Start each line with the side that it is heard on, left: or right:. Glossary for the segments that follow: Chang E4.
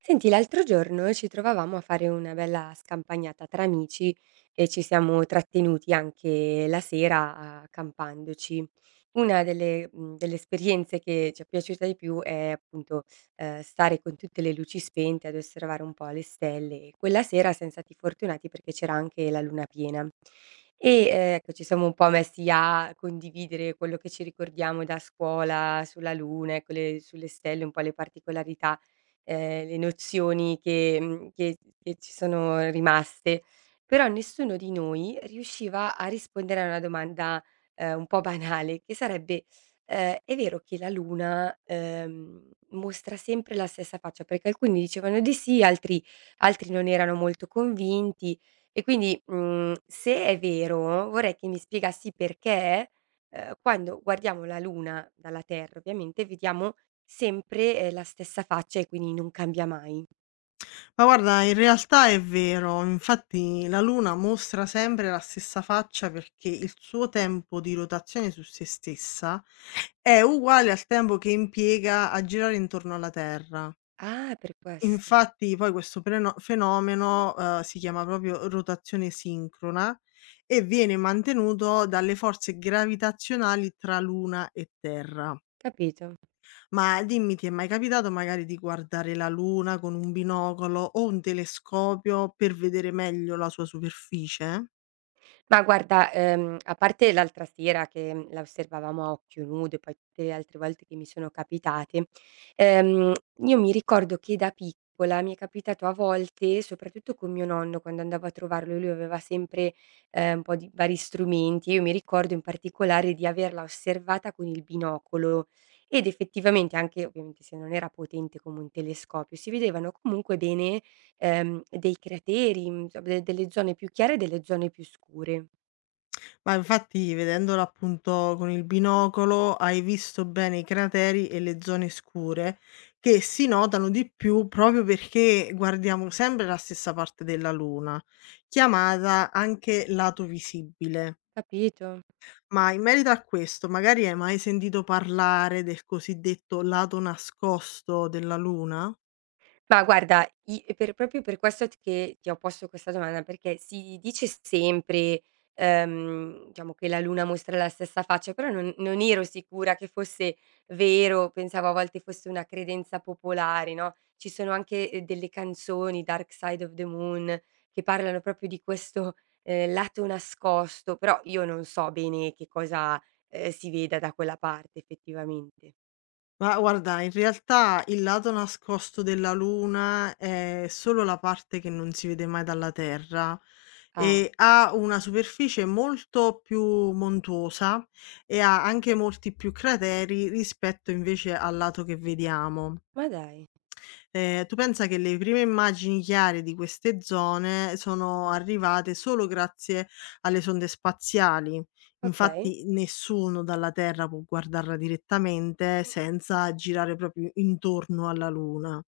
right: Senti, l'altro giorno ci trovavamo a fare una bella scampagnata tra amici e ci siamo trattenuti anche la sera accampandoci. Una delle esperienze che ci è piaciuta di più è appunto stare con tutte le luci spente ad osservare un po' le stelle. E quella sera siamo stati fortunati perché c'era anche la luna piena. E, ecco, ci siamo un po' messi a condividere quello che ci ricordiamo da scuola sulla luna, ecco, sulle stelle, un po' le particolarità, le nozioni che mhmm, che ci sono rimaste, però nessuno di noi riusciva a rispondere a una domanda, un po' banale che sarebbe: È vero che la luna, mostra sempre la stessa faccia? Perché alcuni dicevano di sì, altri non erano molto convinti e quindi, se è vero vorrei che mi spiegassi perché, quando guardiamo la luna dalla Terra ovviamente vediamo sempre, la stessa faccia e quindi non cambia mai.
left: Ma guarda, in realtà è vero, infatti la Luna mostra sempre la stessa faccia perché il suo tempo di rotazione su se stessa è uguale al tempo che impiega a girare intorno alla Terra.
right: Ah, per questo.
left: Infatti poi questo fenomeno si chiama proprio rotazione sincrona e viene mantenuto dalle forze gravitazionali tra Luna e Terra.
right: Capito.
left: Ma dimmi, ti è mai capitato magari di guardare la Luna con un binocolo o un telescopio per vedere meglio la sua superficie?
right: Ma guarda, a parte l'altra sera che, la osservavamo a occhio nudo e poi tutte le altre volte che mi sono capitate, ehm, io mi ricordo che da piccola mi è capitato a volte, soprattutto con mio nonno, quando andavo a trovarlo, lui aveva sempre, un po' di vari strumenti, io mi ricordo in particolare di averla osservata con il binocolo ed effettivamente anche, ovviamente se non era potente come un telescopio, si vedevano comunque bene, dei crateri, insomma de delle zone più chiare e delle zone più scure,
left: Ma infatti, vedendola appunto con il binocolo, hai visto bene i crateri e le zone scure che si notano di più proprio perché guardiamo sempre la stessa parte della Luna, chiamata anche lato visibile.
right: capito?
left: Ma in merito a questo, magari hai mai sentito parlare del cosiddetto lato nascosto della Luna?
right: Ma guarda, i per proprio per questo t che ti ho posto questa domanda, perché si dice sempre, diciamo che la luna mostra la stessa faccia, però non ero sicura che fosse vero, pensavo a volte fosse una credenza popolare, no, ci sono anche, delle canzoni, Dark Side of the Moon, che parlano proprio di questo, lato nascosto, però io non so bene che cosa, si veda da quella parte effettivamente.
left: Ma guarda, in realtà il lato nascosto della luna è solo la parte che non si vede mai dalla Terra
right: Ah,
left: e ha una superficie molto più montuosa e ha anche molti più crateri rispetto invece al lato che vediamo.
right: ma dai,
left: Tu pensa che le prime immagini chiare di queste zone sono arrivate solo grazie alle sonde spaziali.
right: okay,
left: Infatti nessuno dalla Terra può guardarla direttamente senza girare proprio intorno alla Luna.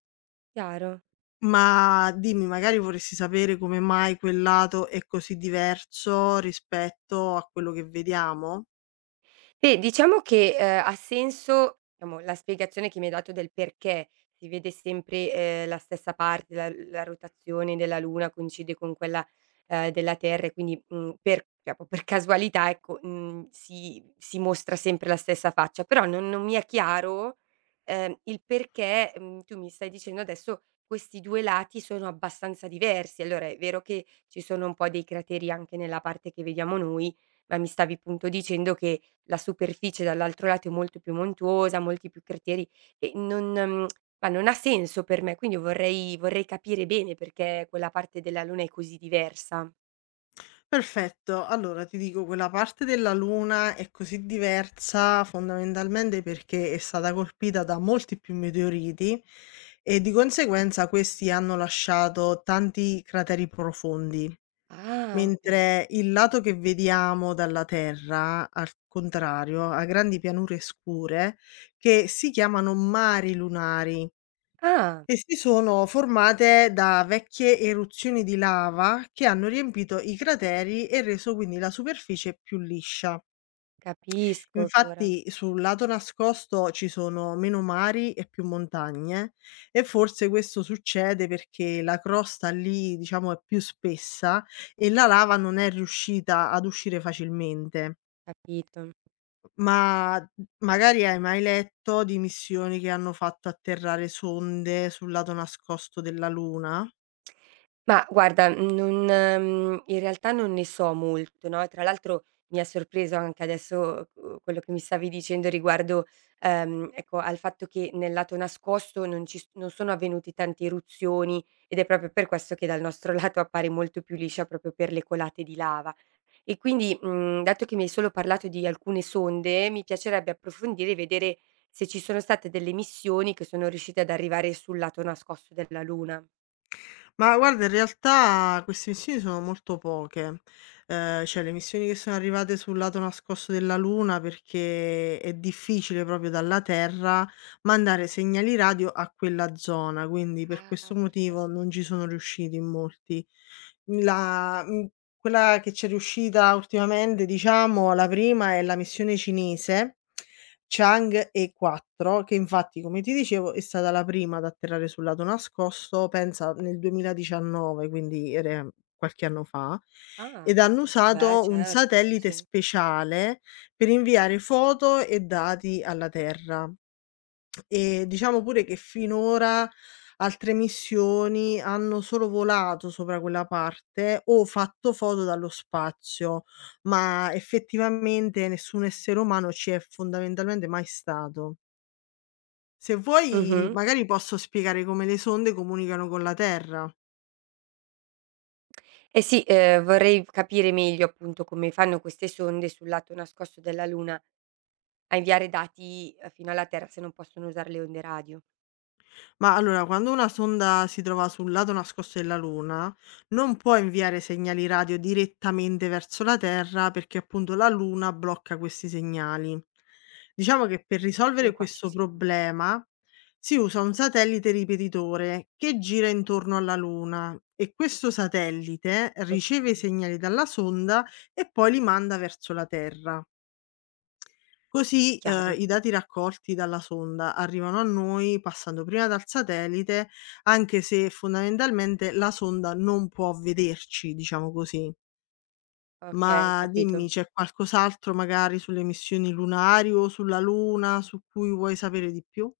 right: chiaro.
left: Ma dimmi, magari vorresti sapere come mai quel lato è così diverso rispetto a quello che vediamo?
right: Beh, diciamo che, ha senso, diciamo, la spiegazione che mi hai dato del perché si vede sempre, la stessa parte, la rotazione della Luna coincide con quella, della Terra e quindi, per diciamo per casualità, ecco, mhmm, si si mostra sempre la stessa faccia, però non mi è chiaro, il perché, tu mi stai dicendo adesso questi due lati sono abbastanza diversi. Allora è vero che ci sono un po' dei crateri anche nella parte che vediamo noi, ma mi stavi appunto dicendo che la superficie dall'altro lato è molto più montuosa, molti più crateri e non mhmm, ma non ha senso per me, quindi vorrei capire bene perché quella parte della Luna è così diversa.
left: Perfetto. Allora ti dico, quella parte della luna è così diversa fondamentalmente perché è stata colpita da molti più meteoriti e di conseguenza questi hanno lasciato tanti crateri profondi,
right: Ah, okay.
left: mentre il lato che vediamo dalla Terra, al contrario, ha grandi pianure scure che si chiamano mari lunari.
right: Ah,
left: E si sono formate da vecchie eruzioni di lava che hanno riempito i crateri e reso quindi la superficie più liscia.
right: capisco ora,
left: Infatti sul lato nascosto ci sono meno mari e più montagne e forse questo succede perché la crosta lì diciamo è più spessa e la lava non è riuscita ad uscire facilmente.
right: capito.
left: Ma magari hai mai letto di missioni che hanno fatto atterrare sonde sul lato nascosto della Luna?
right: Ma guarda, non mhmm, in realtà non ne so molto, no, tra l'altro mi ha sorpreso anche adesso, quello che mi stavi dicendo riguardo, ecco, al fatto che nel lato nascosto non ci s non sono avvenuti tante eruzioni ed è proprio per questo che dal nostro lato appare molto più liscia proprio per le colate di lava. E quindi, dato che mi hai solo parlato di alcune sonde, mi piacerebbe approfondire e vedere se ci sono state delle missioni che sono riuscite ad arrivare sul lato nascosto della Luna.
left: Ma guarda, in realtà queste missioni sono molto poche. Cioè le missioni che sono arrivate sul lato nascosto della Luna, perché è difficile proprio dalla Terra mandare segnali radio a quella zona, quindi per
right: Ah,
left: questo
right: per
left: motivo
right: questo.
left: non ci sono riusciti in molti. La mhmm, Quella che c'è riuscita ultimamente, diciamo, la prima è la missione cinese Chang E4, che infatti, come ti dicevo, è stata la prima ad atterrare sul lato nascosto, pensa nel 2019, quindi era qualche anno fa, ed
right: Ah,
left: hanno
right: beh
left: usato un
right: certo, sì,
left: satellite
right: sì.
left: speciale per inviare foto e dati alla Terra. E diciamo pure che finora altre missioni hanno solo volato sopra quella parte o fatto foto dallo spazio, ma effettivamente nessun essere umano ci è fondamentalmente mai stato. Se vuoi
right: Mh-mh.
left: magari posso spiegare come le sonde comunicano con la Terra.
right: Eh sì, vorrei capire meglio appunto come fanno queste sonde sul lato nascosto della Luna a inviare dati, fino alla Terra se non possono usare le onde radio.
left: Ma allora, quando una sonda si trova sul lato nascosto della Luna, non può inviare segnali radio direttamente verso la Terra perché appunto la Luna blocca questi segnali. Diciamo che per
right: Fin
left: risolvere
right: qua ci
left: questo
right: siamo.
left: problema si usa un satellite ripetitore che gira intorno alla Luna e questo satellite riceve i
right: Okay,
left: segnali dalla sonda e poi li manda verso la Terra. Così,
right: chiaro.
left: i dati raccolti dalla sonda arrivano a noi passando prima dal satellite, anche se fondamentalmente la sonda non può vederci, diciamo così.
right: Okay,
left: Ma
right: capito.
left: dimmi, c'è qualcos'altro magari sulle missioni lunari o sulla Luna su cui vuoi sapere di più?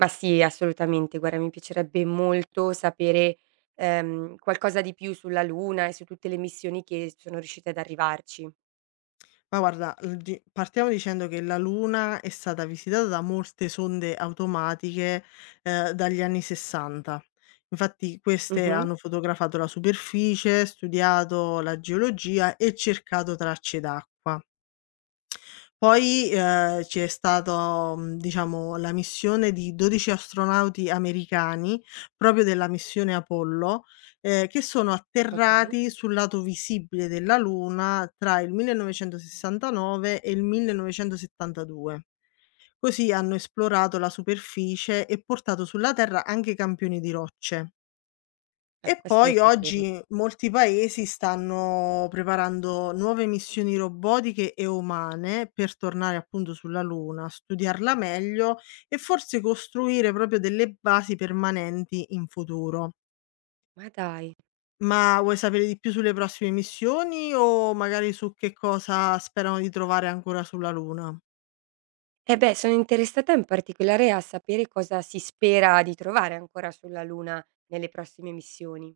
right: Ma sì, assolutamente. Guarda, mi piacerebbe molto sapere, qualcosa di più sulla Luna e su tutte le missioni che sono riuscite ad arrivarci.
left: Ma guarda, l di partiamo dicendo che la Luna è stata visitata da molte sonde automatiche, dagli anni '60. Infatti queste
right: Mh-mh.
left: hanno fotografato la superficie, studiato la geologia e cercato tracce d'acqua. Poi, c'è stato, diciamo la missione di 12 astronauti americani, proprio della missione Apollo, che sono
right: Okay.
left: atterrati sul lato visibile della Luna tra il 1969 e il 1972. Così hanno esplorato la superficie e portato sulla Terra anche campioni di rocce.
right: Ah,
left: E
right: questo lo
left: poi
right: sapevo.
left: oggi molti paesi stanno preparando nuove missioni robotiche e umane per tornare appunto sulla Luna, studiarla meglio e forse costruire proprio delle basi permanenti in futuro.
right: Ma dai.
left: Ma vuoi sapere di più sulle prossime missioni o magari su che cosa sperano di trovare ancora sulla Luna?
right: Eh beh, sono interessata in particolare a sapere cosa si spera di trovare ancora sulla Luna nelle prossime missioni.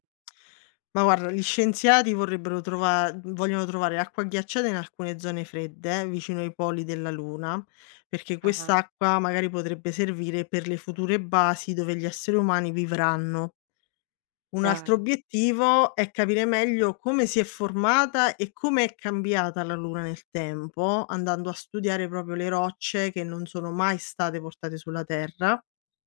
left: Ma guarda, gli scienziati vorrebbero trova vogliono trovare acqua ghiacciata in alcune zone fredde, vicino ai poli della Luna, perché
right: Ah-ah,
left: quest'acqua magari potrebbe servire per le future basi dove gli esseri umani vivranno. Un altro
right: chiaro.
left: obiettivo è capire meglio come si è formata e come è cambiata la Luna nel tempo, andando a studiare proprio le rocce che non sono mai state portate sulla Terra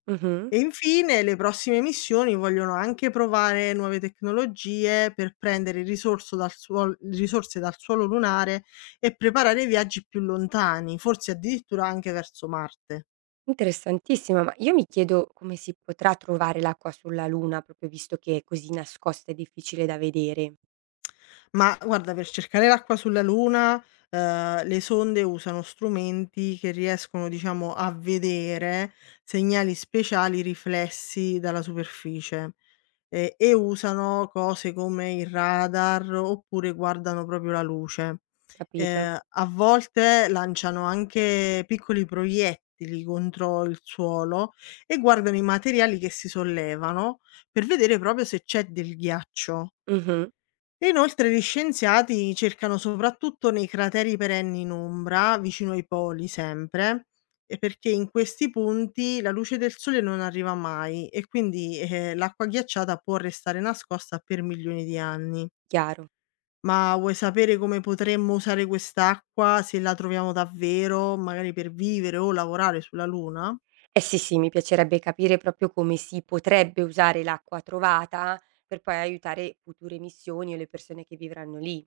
right: Mh-mh.
left: e infine le prossime missioni vogliono anche provare nuove tecnologie per prendere risorse dal suolo lunare e preparare viaggi più lontani, forse addirittura anche verso Marte.
right: Interessantissimo, ma io mi chiedo come si potrà trovare l'acqua sulla Luna, proprio visto che è così nascosta e difficile da vedere,
left: Ma guarda, per cercare l'acqua sulla Luna, le sonde usano strumenti che riescono, diciamo, a vedere segnali speciali riflessi dalla superficie, e usano cose come il radar oppure guardano proprio la luce.
right: capito?
left: A volte lanciano anche piccoli proiettili contro il suolo e guardano i materiali che si sollevano per vedere proprio se c'è del ghiaccio.
right: Mh-mh,
left: E inoltre gli scienziati cercano soprattutto nei crateri perenni in ombra, vicino ai poli sempre, e perché in questi punti la luce del sole non arriva mai e quindi l'acqua ghiacciata può restare nascosta per milioni di anni.
right: chiaro.
left: Ma vuoi sapere come potremmo usare quest'acqua se la troviamo davvero, magari per vivere o lavorare sulla Luna?
right: Eh sì, sì, mi piacerebbe capire proprio come si potrebbe usare l'acqua trovata per poi aiutare future missioni o le persone che vivranno lì.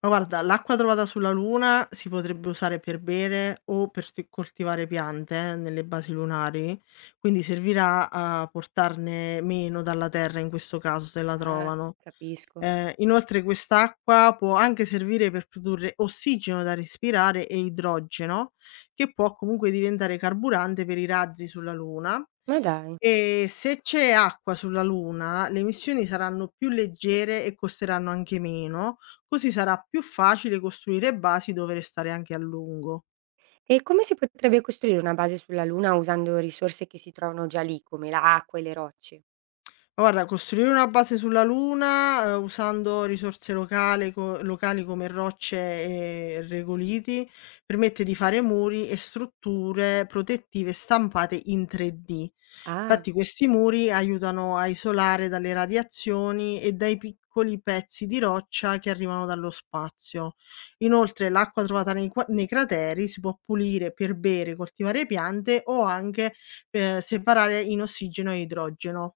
left: Ma guarda, l'acqua trovata sulla Luna si potrebbe usare per bere o per coltivare piante nelle basi lunari, quindi servirà a portarne meno dalla Terra in questo caso se la
right: Ah,
left: trovano.
right: capisco.
left: Inoltre quest'acqua può anche servire per produrre ossigeno da respirare e idrogeno, che può comunque diventare carburante per i razzi sulla Luna.
right: Ma dai.
left: E se c'è acqua sulla Luna, le missioni saranno più leggere e costeranno anche meno, così sarà più facile costruire basi dove restare anche a lungo.
right: E come si potrebbe costruire una base sulla Luna usando risorse che si trovano già lì, come l'acqua e le rocce?
left: Guarda, costruire una base sulla Luna, usando risorse locale co locali come rocce e regoliti, permette di fare muri e strutture protettive stampate in 3D.
right: Ah.
left: Infatti questi muri aiutano a isolare dalle radiazioni e dai piccoli pezzi di roccia che arrivano dallo spazio. Inoltre l'acqua trovata nei crateri si può pulire per bere, coltivare piante o anche, separare in ossigeno e idrogeno.